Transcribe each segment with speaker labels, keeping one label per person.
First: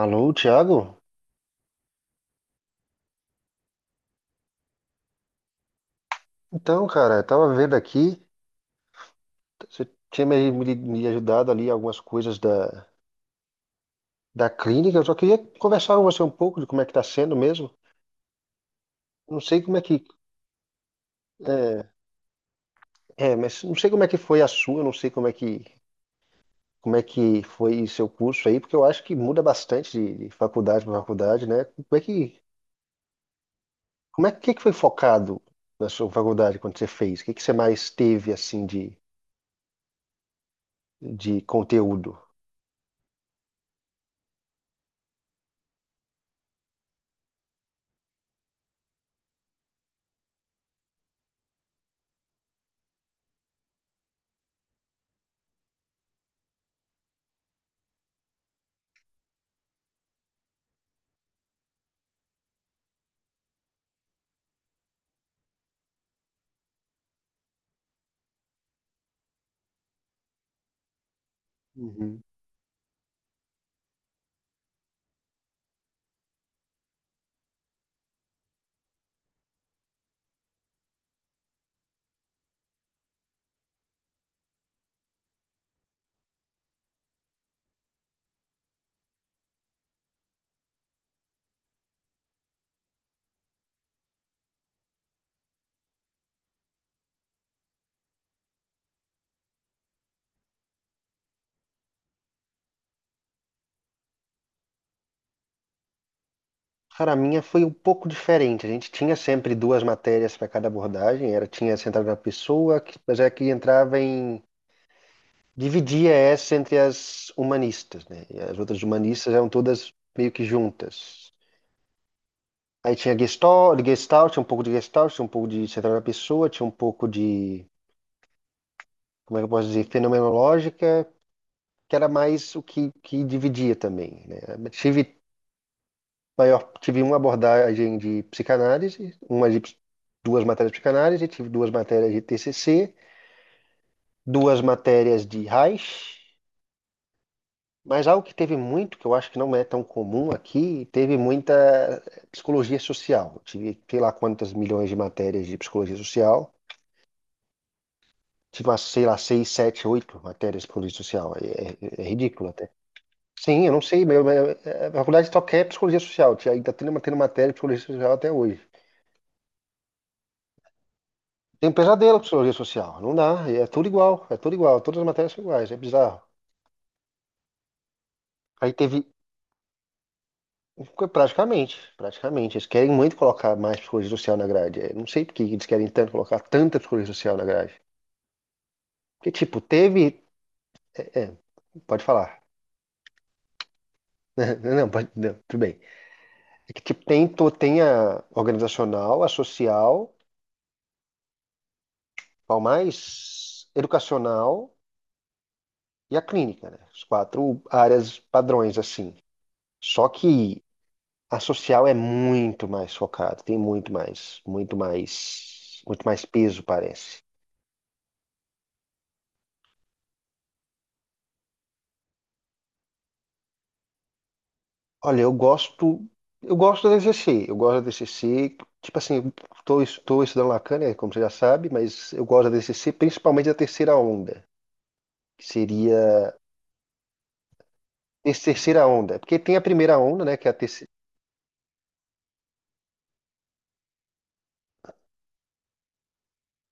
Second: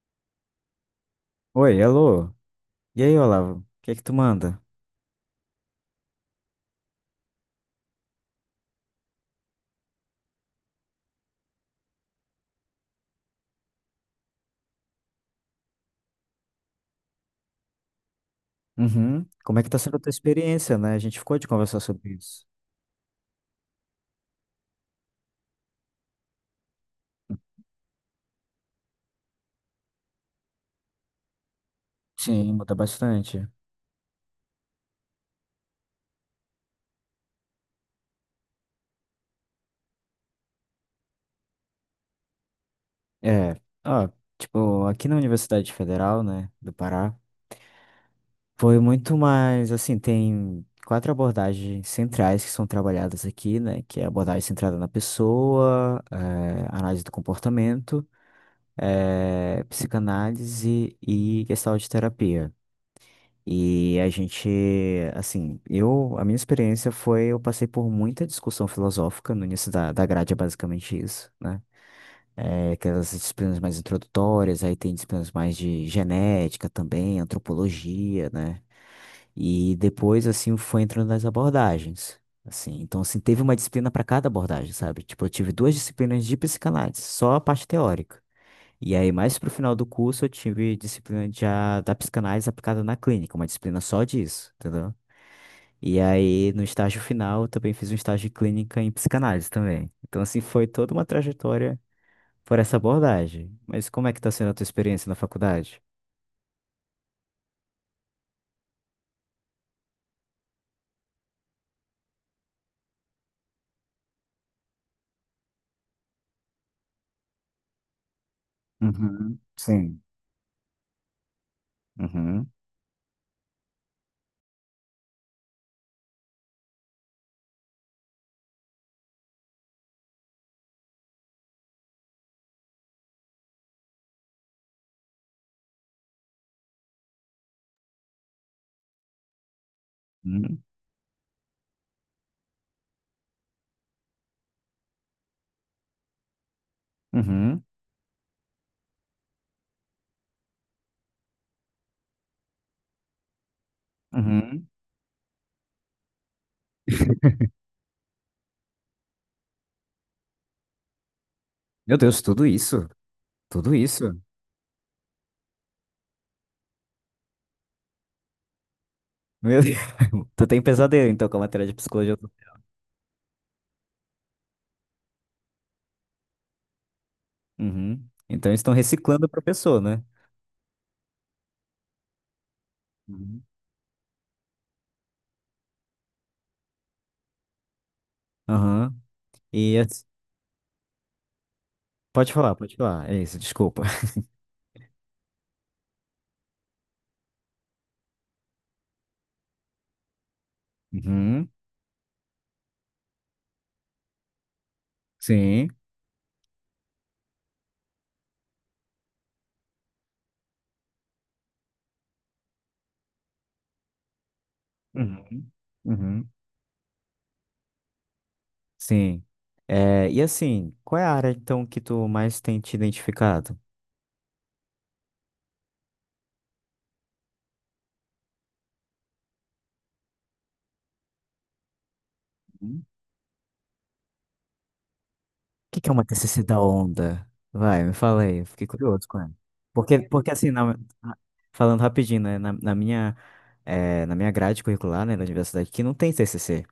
Speaker 1: Alô, Thiago?
Speaker 2: Oi, alô. E aí, Olavo? O que é que tu manda?
Speaker 1: Então, cara, eu tava vendo aqui, você tinha me ajudado ali algumas coisas da clínica. Eu só queria conversar com você um pouco de como é que tá sendo mesmo.
Speaker 2: Uhum.
Speaker 1: Não
Speaker 2: Como
Speaker 1: sei
Speaker 2: é que
Speaker 1: como
Speaker 2: tá
Speaker 1: é
Speaker 2: sendo a
Speaker 1: que,
Speaker 2: tua experiência, né? A gente ficou de conversar
Speaker 1: é,
Speaker 2: sobre isso.
Speaker 1: mas não sei como é que foi a sua, não sei como é como é que foi seu curso aí, porque eu acho que muda bastante de faculdade para faculdade, né?
Speaker 2: Sim, muda bastante.
Speaker 1: Como é que foi focado na sua faculdade quando você fez? O que que você mais teve, assim, de conteúdo?
Speaker 2: É, ó, tipo, aqui na Universidade Federal, né, do Pará, foi muito mais, assim, tem quatro abordagens centrais que são trabalhadas aqui, né, que é a abordagem centrada na pessoa, análise do comportamento, psicanálise e gestalt terapia. E a gente, assim, eu, a minha experiência foi, eu passei por muita discussão filosófica no início da grade, é basicamente isso, né?
Speaker 1: Uhum.
Speaker 2: É, aquelas disciplinas mais introdutórias, aí tem disciplinas mais de genética também, antropologia, né? E depois, assim, foi entrando nas abordagens, assim. Então, assim, teve uma disciplina para cada abordagem, sabe? Tipo, eu tive duas disciplinas de psicanálise, só a parte teórica. E aí, mais pro final do curso, eu tive disciplina de, da psicanálise aplicada na clínica, uma disciplina só disso, entendeu? E aí, no estágio final, eu também fiz um estágio de clínica em psicanálise também. Então, assim, foi toda uma trajetória por essa abordagem. Mas como é que tá sendo a tua experiência na faculdade?
Speaker 1: Cara, a minha foi um pouco diferente. A gente tinha sempre duas matérias para cada abordagem. Era, tinha centrado na pessoa, mas era que entrava em... Dividia essa entre as humanistas, né? E as outras humanistas
Speaker 2: Uhum,
Speaker 1: eram todas
Speaker 2: sim.
Speaker 1: meio que juntas.
Speaker 2: Uhum,
Speaker 1: Aí tinha Gestalt, tinha um pouco de Gestalt, tinha um pouco de centrado na pessoa, tinha um pouco de, como é que eu posso dizer, fenomenológica, que era mais o que, que dividia também, né? Tive Daí eu tive uma abordagem de psicanálise, duas
Speaker 2: uhum,
Speaker 1: matérias de psicanálise, tive duas matérias de TCC, duas matérias de Reich,
Speaker 2: uhum,
Speaker 1: mas algo que teve muito, que eu acho que não é tão comum aqui, teve muita psicologia social. Tive sei lá quantas
Speaker 2: uhum.
Speaker 1: milhões de matérias de psicologia social, tive umas, sei lá, seis, sete, oito matérias de psicologia social.
Speaker 2: Meu
Speaker 1: É
Speaker 2: Deus, tudo
Speaker 1: ridículo até.
Speaker 2: isso?
Speaker 1: Sim, eu
Speaker 2: Tudo
Speaker 1: não sei,
Speaker 2: isso?
Speaker 1: mas é, a faculdade só quer psicologia social, ainda tem tem matéria de psicologia social até hoje.
Speaker 2: Meu Deus. Tu tem pesadelo, então, com a matéria
Speaker 1: Tem um
Speaker 2: de
Speaker 1: pesadelo
Speaker 2: psicologia.
Speaker 1: com psicologia social. Não dá. É tudo igual. É tudo igual. Todas as matérias são iguais. É bizarro.
Speaker 2: Uhum. Então, eles
Speaker 1: Aí
Speaker 2: estão
Speaker 1: teve.
Speaker 2: reciclando o professor, né?
Speaker 1: Praticamente. Eles querem muito
Speaker 2: Uhum.
Speaker 1: colocar mais psicologia social na grade. É, não sei por que eles querem tanto colocar tanta psicologia social na grade.
Speaker 2: Aham.
Speaker 1: Porque, tipo,
Speaker 2: E
Speaker 1: teve.
Speaker 2: as-
Speaker 1: É, pode
Speaker 2: pode
Speaker 1: falar.
Speaker 2: falar, pode falar. É isso, desculpa.
Speaker 1: Não, pode, não, tudo bem. É que, tipo, tem a organizacional, a social,
Speaker 2: Uhum,
Speaker 1: qual mais? Educacional
Speaker 2: sim.
Speaker 1: e a clínica, né? As quatro áreas padrões, assim. Só que a social é muito mais focada, tem muito
Speaker 2: Uhum,
Speaker 1: muito mais
Speaker 2: uhum,
Speaker 1: peso, parece.
Speaker 2: sim. É, e assim, qual é a área então que tu mais tem te identificado?
Speaker 1: Olha, eu gosto da DCC, eu gosto da DCC, tipo assim, eu estou estudando Lacan, né, como você já sabe, mas eu gosto da
Speaker 2: Uhum.
Speaker 1: DCC
Speaker 2: O
Speaker 1: principalmente da terceira onda, que
Speaker 2: que que é uma
Speaker 1: seria
Speaker 2: TCC da onda? Vai, me fala aí,
Speaker 1: essa
Speaker 2: eu fiquei
Speaker 1: terceira
Speaker 2: curioso
Speaker 1: onda,
Speaker 2: com ela.
Speaker 1: porque tem a primeira
Speaker 2: Porque,
Speaker 1: onda,
Speaker 2: porque
Speaker 1: né, que é
Speaker 2: assim,
Speaker 1: a terceira,
Speaker 2: na- falando rapidinho, né, na minha, na minha grade curricular, né, da universidade, que não tem TCC.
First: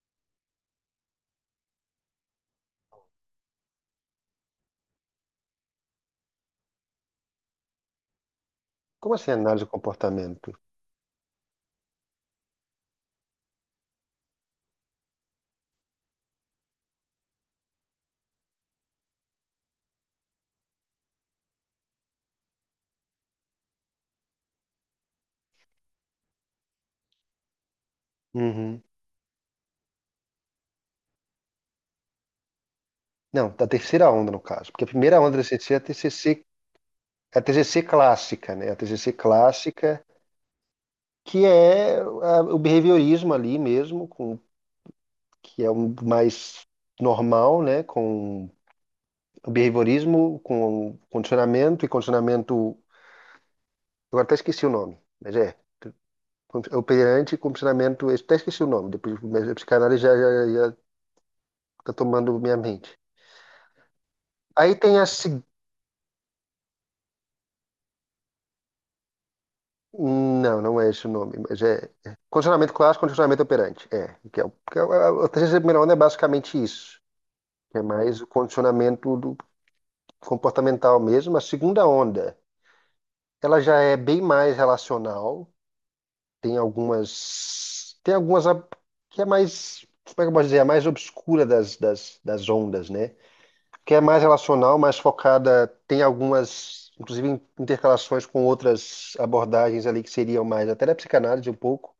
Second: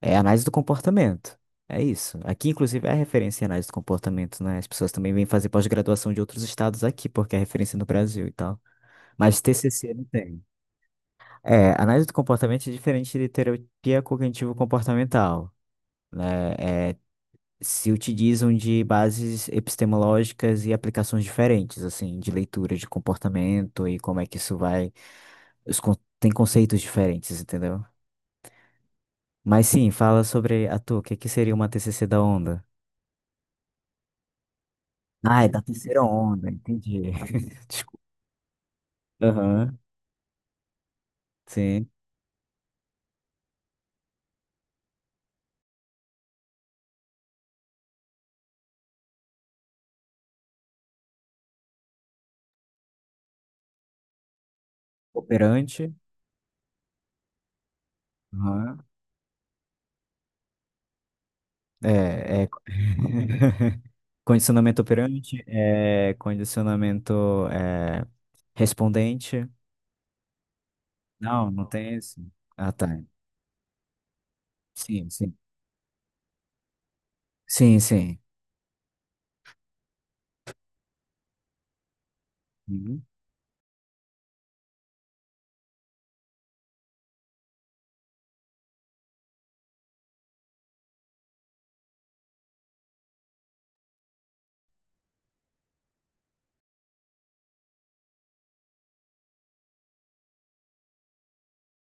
Speaker 2: É análise do comportamento. É isso. Aqui, inclusive, é a referência em análise do comportamento, né? As pessoas também vêm fazer pós-graduação de outros estados aqui, porque é referência no Brasil e tal.
Speaker 1: como assim,
Speaker 2: Mas
Speaker 1: análise do
Speaker 2: TCC não tem.
Speaker 1: comportamento?
Speaker 2: É, análise do comportamento é diferente de terapia cognitivo-comportamental, né? É, se utilizam de bases epistemológicas e aplicações diferentes, assim, de leitura de comportamento e como é que isso vai. Tem conceitos diferentes, entendeu?
Speaker 1: Uhum.
Speaker 2: Mas sim, fala sobre a tua, o que que seria uma TCC da onda?
Speaker 1: Não, da terceira onda no caso, porque a primeira onda da
Speaker 2: Ah, é da
Speaker 1: DCC é a
Speaker 2: terceira
Speaker 1: TCC,
Speaker 2: onda, entendi. Desculpa.
Speaker 1: a TCC
Speaker 2: Aham,
Speaker 1: clássica que
Speaker 2: sim.
Speaker 1: é o behaviorismo ali mesmo, com, que é o mais normal, né? Com o behaviorismo, com condicionamento. Eu até esqueci o nome, mas é.
Speaker 2: Operante.
Speaker 1: É Operante e condicionamento. Eu até esqueci o
Speaker 2: Aham.
Speaker 1: nome, depois mas a psicanálise já tá tomando
Speaker 2: É, é.
Speaker 1: minha mente. Aí
Speaker 2: Condicionamento
Speaker 1: tem a. se-
Speaker 2: operante, é, condicionamento é, respondente.
Speaker 1: Não, não é esse o nome,
Speaker 2: Não,
Speaker 1: mas
Speaker 2: não
Speaker 1: é.
Speaker 2: tem
Speaker 1: É
Speaker 2: esse.
Speaker 1: Condicionamento
Speaker 2: Ah, tá.
Speaker 1: clássico, condicionamento operante. É.
Speaker 2: Sim,
Speaker 1: A
Speaker 2: sim.
Speaker 1: terceira primeira onda é basicamente isso. Que
Speaker 2: Sim,
Speaker 1: é
Speaker 2: sim.
Speaker 1: mais o condicionamento do, comportamental mesmo. A segunda onda,
Speaker 2: Uhum.
Speaker 1: ela já é bem mais relacional, tem algumas que é mais, como é que eu posso dizer, a mais obscura das ondas, né? Que é mais relacional, mais focada, tem algumas, inclusive, intercalações com outras abordagens ali que seriam mais, até da psicanálise um pouco,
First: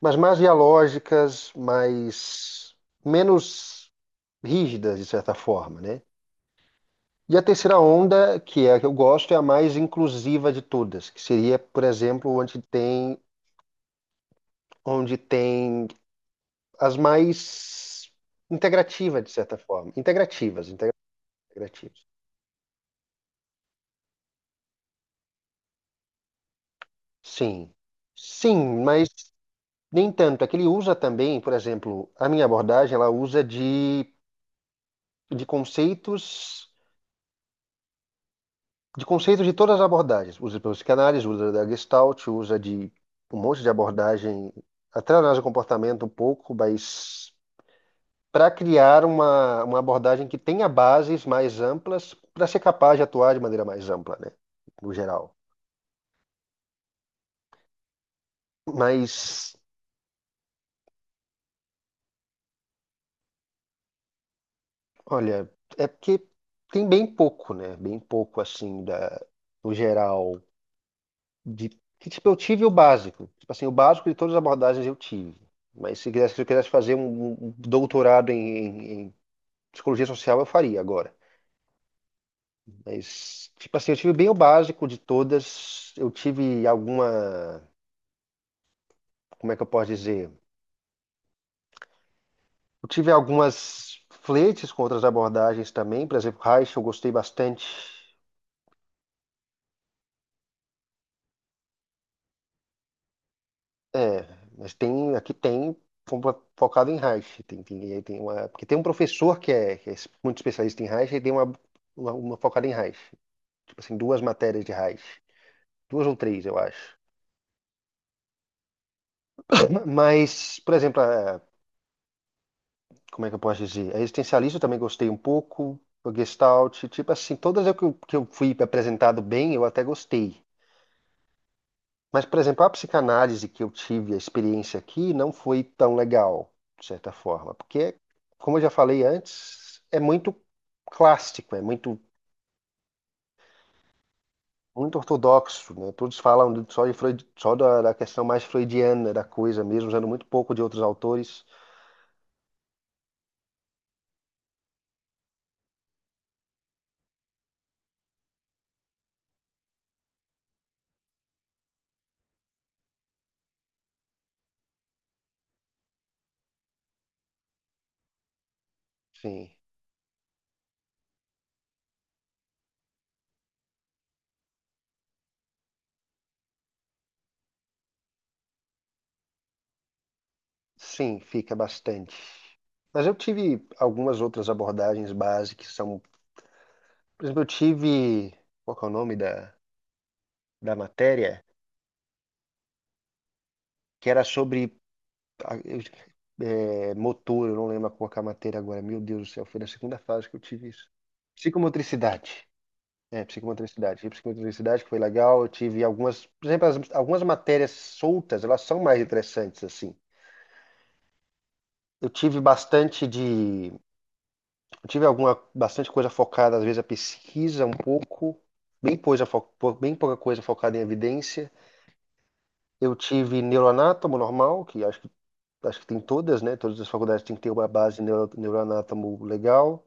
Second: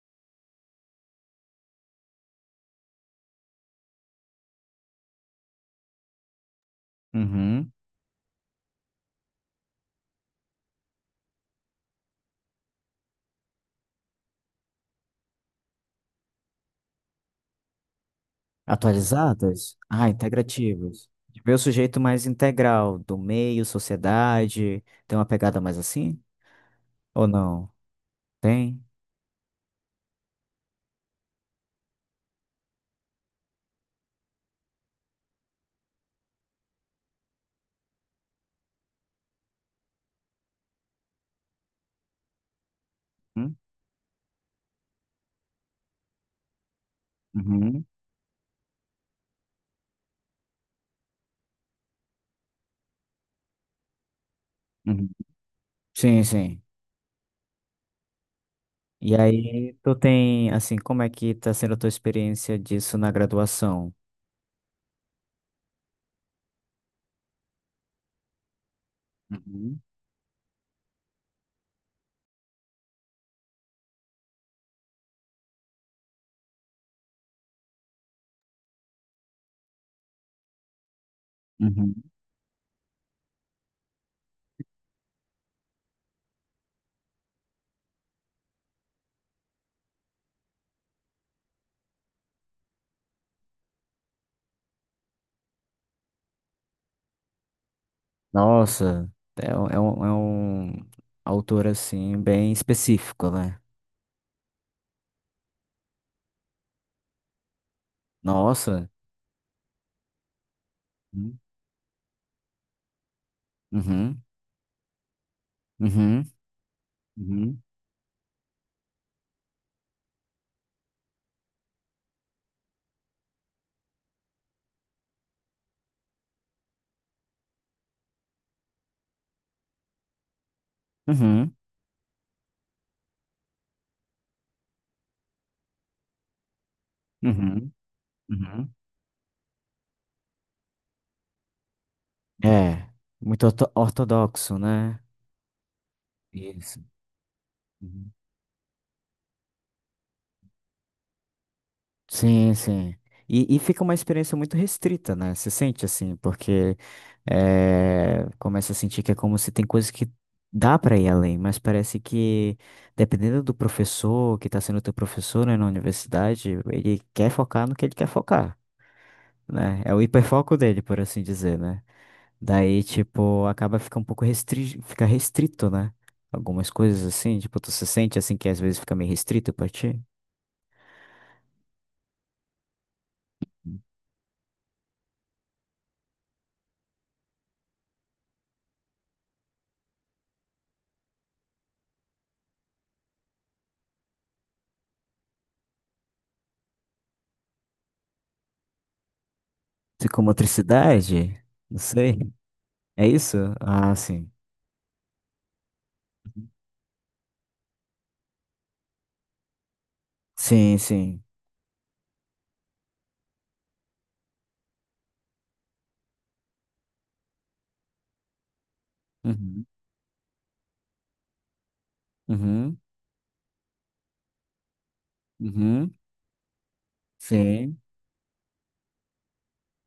Speaker 1: mas mais dialógicas, mais, menos rígidas, de certa forma, né? E a
Speaker 2: Uhum.
Speaker 1: terceira onda, que é a que eu gosto, é a mais inclusiva de todas, que seria, por exemplo, onde tem as mais integrativas, de certa
Speaker 2: Atualizadas?
Speaker 1: forma.
Speaker 2: Ah, integrativas. De ver o sujeito
Speaker 1: Integrativas.
Speaker 2: mais integral, do meio, sociedade. Tem uma pegada mais assim? Ou não?
Speaker 1: Sim. Sim,
Speaker 2: Tem?
Speaker 1: mas nem tanto. É que ele usa também, por exemplo, a minha abordagem, ela usa de, de conceitos, de conceitos de todas as abordagens. Usa pela psicanálise, usa da Gestalt, usa de um
Speaker 2: Hum?
Speaker 1: monte de abordagem, até análise do comportamento um pouco, mas
Speaker 2: Uhum.
Speaker 1: para criar uma abordagem que tenha bases mais amplas para ser capaz de atuar de maneira mais ampla, né? No
Speaker 2: Uhum.
Speaker 1: geral.
Speaker 2: Sim, sim. E
Speaker 1: Mas,
Speaker 2: aí, tu tem, assim, como é que tá sendo a tua experiência disso na graduação?
Speaker 1: olha, é porque tem bem pouco, né? Bem pouco, assim, da, no
Speaker 2: Uhum.
Speaker 1: geral. De, que, tipo, eu tive o básico. Tipo assim, o básico de todas as abordagens eu tive. Mas se quisesse, se eu quisesse fazer um doutorado em, em psicologia social, eu faria agora.
Speaker 2: Uhum.
Speaker 1: Mas, tipo assim, eu tive bem o básico de todas. Eu tive alguma, como é que eu posso dizer? Eu tive algumas fletes com outras abordagens também, por exemplo, Reich eu gostei bastante.
Speaker 2: Nossa, é um autor, assim, bem específico, né?
Speaker 1: É, mas tem, aqui tem fo- focado em Reich. Aí tem uma, porque tem um
Speaker 2: Nossa.
Speaker 1: professor que é muito especialista em Reich e tem
Speaker 2: Uhum.
Speaker 1: uma focada em Reich. Tipo assim, duas
Speaker 2: Uhum,
Speaker 1: matérias de Reich. Duas ou
Speaker 2: uhum,
Speaker 1: três, eu acho.
Speaker 2: Uhum.
Speaker 1: Mas, por exemplo, como é que eu posso dizer? A existencialista eu também gostei um pouco. A Gestalt, tipo assim, todas eu que eu fui apresentado bem, eu até gostei.
Speaker 2: uhum,
Speaker 1: Mas, por exemplo, a psicanálise que eu tive a experiência aqui não foi tão legal, de certa forma,
Speaker 2: uhum.
Speaker 1: porque, como eu já
Speaker 2: Uhum.
Speaker 1: falei antes, é muito clássico, é muito,
Speaker 2: É, muito ortodoxo,
Speaker 1: muito
Speaker 2: né?
Speaker 1: ortodoxo, né? Todos falam
Speaker 2: Isso.
Speaker 1: só de Freud, só da questão mais freudiana da coisa mesmo, usando muito pouco de outros autores.
Speaker 2: Sim, sim. E fica uma experiência muito restrita, né? Você sente assim, porque começa a sentir que é como se tem coisas que dá para ir além, mas parece que, dependendo do professor que está sendo teu professor, né, na universidade, ele quer focar no que ele quer focar,
Speaker 1: Sim,
Speaker 2: né? É o hiperfoco dele, por assim dizer, né? Daí, tipo, acaba fica um pouco fica restrito, né? Algumas coisas assim, tipo, tu se sente assim que às vezes fica meio restrito pra ti?
Speaker 1: sim, fica bastante. Mas eu tive algumas outras abordagens básicas, que são, por exemplo, eu tive, qual que é o nome da matéria? Que era sobre a- eu- é, motor, eu não lembro qual que é a matéria agora. Meu Deus do céu, foi na segunda fase que eu tive isso.
Speaker 2: Psicomotricidade? Não sei.
Speaker 1: Psicomotricidade.
Speaker 2: É
Speaker 1: É,
Speaker 2: isso? Ah,
Speaker 1: psicomotricidade. E
Speaker 2: sim.
Speaker 1: psicomotricidade que foi legal. Eu tive algumas, por
Speaker 2: Uhum.
Speaker 1: exemplo, algumas matérias soltas, elas são mais interessantes assim.
Speaker 2: Sim, sim.
Speaker 1: Eu tive bastante de, eu tive alguma bastante coisa focada às vezes a pesquisa um pouco,
Speaker 2: Uhum,
Speaker 1: bem pouca coisa focada em evidência.
Speaker 2: uhum,
Speaker 1: Eu tive neuroanátomo normal, que acho que
Speaker 2: uhum,
Speaker 1: tem todas, né? Todas as faculdades têm que ter uma
Speaker 2: sim,
Speaker 1: base neuroanátomo legal.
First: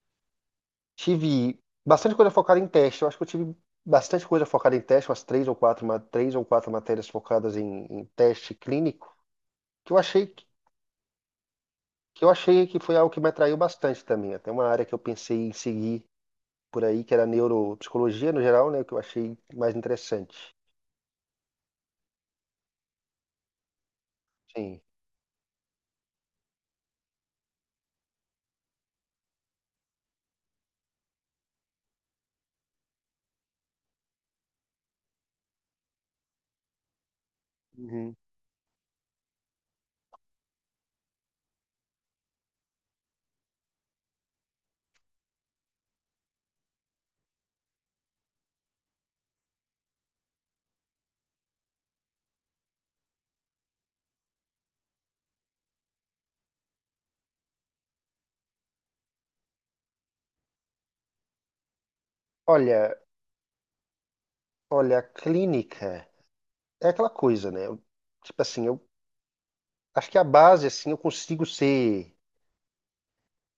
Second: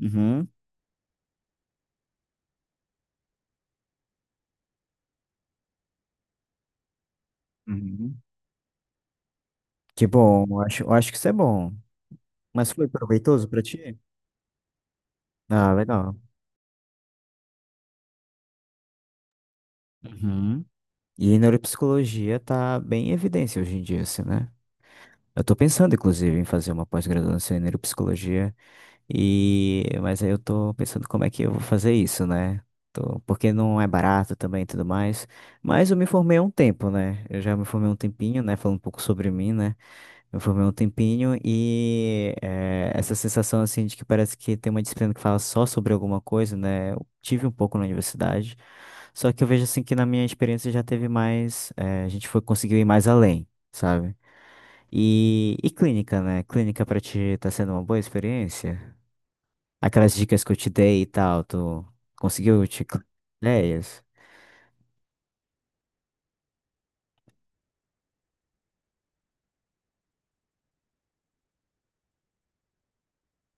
Speaker 2: uhum,
Speaker 1: Tive bastante coisa focada em teste. Eu acho que eu tive bastante coisa focada em teste, umas três ou quatro, três ou quatro matérias focadas em, em
Speaker 2: uhum.
Speaker 1: teste clínico, que eu
Speaker 2: Que
Speaker 1: achei
Speaker 2: bom,
Speaker 1: que
Speaker 2: eu acho que isso é bom.
Speaker 1: que eu achei
Speaker 2: Mas
Speaker 1: que
Speaker 2: foi
Speaker 1: foi algo que me
Speaker 2: proveitoso
Speaker 1: atraiu
Speaker 2: pra ti?
Speaker 1: bastante também. Até uma área que eu pensei em
Speaker 2: Ah,
Speaker 1: seguir
Speaker 2: legal.
Speaker 1: por aí, que era neuropsicologia no geral, né? Que eu achei mais interessante.
Speaker 2: Uhum. E neuropsicologia tá bem em evidência hoje em dia, assim, né?
Speaker 1: Sim.
Speaker 2: Eu tô pensando, inclusive, em fazer uma pós-graduação em neuropsicologia. E, mas aí eu tô pensando como é que eu vou fazer isso, né? Porque não é barato também e tudo mais. Mas eu me formei há um tempo, né? Eu já me formei há um
Speaker 1: Uhum.
Speaker 2: tempinho, né? Falando um pouco sobre mim, né? Me formei há um tempinho e essa sensação, assim, de que parece que tem uma disciplina que fala só sobre alguma coisa, né? Eu tive um pouco na universidade. Só que eu vejo, assim, que na minha experiência já teve mais. A gente foi, conseguiu ir mais além, sabe? E clínica, né? Clínica pra ti tá sendo uma boa experiência? Aquelas dicas que eu te dei e tal, tu conseguiu te
Speaker 1: Olha,
Speaker 2: ideias?
Speaker 1: Olha, a clínica é aquela coisa, né? Tipo assim, eu acho que a base, assim, eu consigo ser,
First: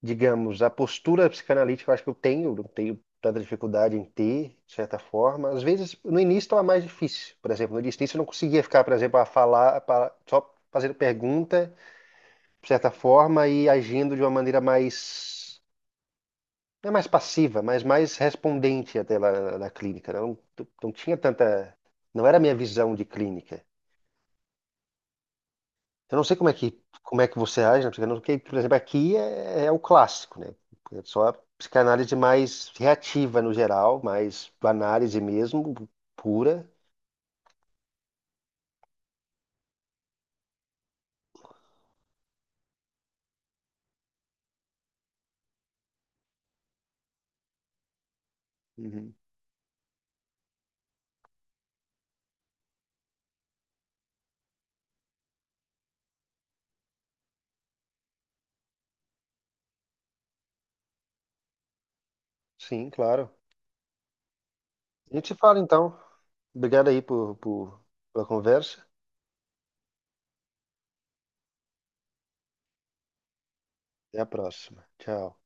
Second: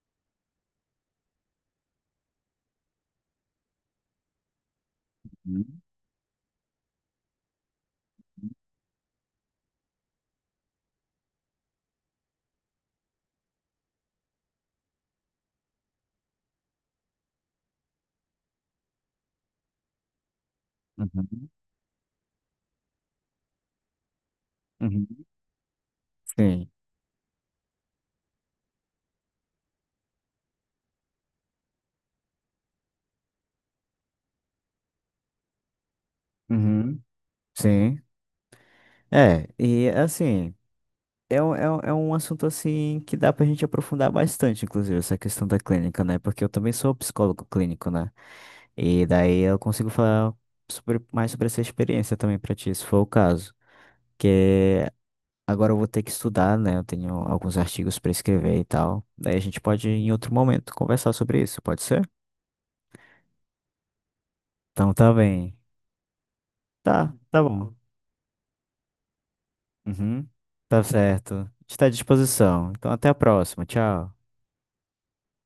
Speaker 1: digamos, a postura psicanalítica, eu acho que eu tenho, não tenho tanta dificuldade em ter, de certa forma. Às
Speaker 2: Uhum,
Speaker 1: vezes, no início estava mais difícil, por exemplo, no início eu não conseguia ficar, por exemplo, a falar, só fazendo pergunta, de certa forma, e agindo de uma maneira mais, não é mais passiva, mas mais respondente até lá na clínica. Não, não tinha
Speaker 2: uhum,
Speaker 1: tanta, não era a minha visão de clínica.
Speaker 2: uhum.
Speaker 1: Eu não sei como é
Speaker 2: Sim.
Speaker 1: como é que você age na psicanálise, porque, por exemplo, aqui é, é o clássico, né? É só a psicanálise mais reativa no geral, mais análise mesmo, pura.
Speaker 2: Uhum. Sim. É, e assim, é um assunto assim que dá pra gente aprofundar bastante, inclusive, essa questão da clínica, né? Porque eu também sou psicólogo clínico, né? E
Speaker 1: Uhum.
Speaker 2: daí eu consigo falar sobre, mais sobre essa experiência também pra ti, se for o caso. Que Agora eu vou ter que estudar, né? Eu tenho alguns artigos para escrever e tal. Daí a gente pode, em outro momento, conversar sobre isso, pode ser?
Speaker 1: Sim, claro.
Speaker 2: Então tá
Speaker 1: A gente se
Speaker 2: bem.
Speaker 1: fala então. Obrigado aí
Speaker 2: Tá, tá bom.
Speaker 1: pela conversa.
Speaker 2: Uhum. Tá certo. Está à disposição. Então até a próxima. Tchau.
Speaker 1: Até a próxima. Tchau.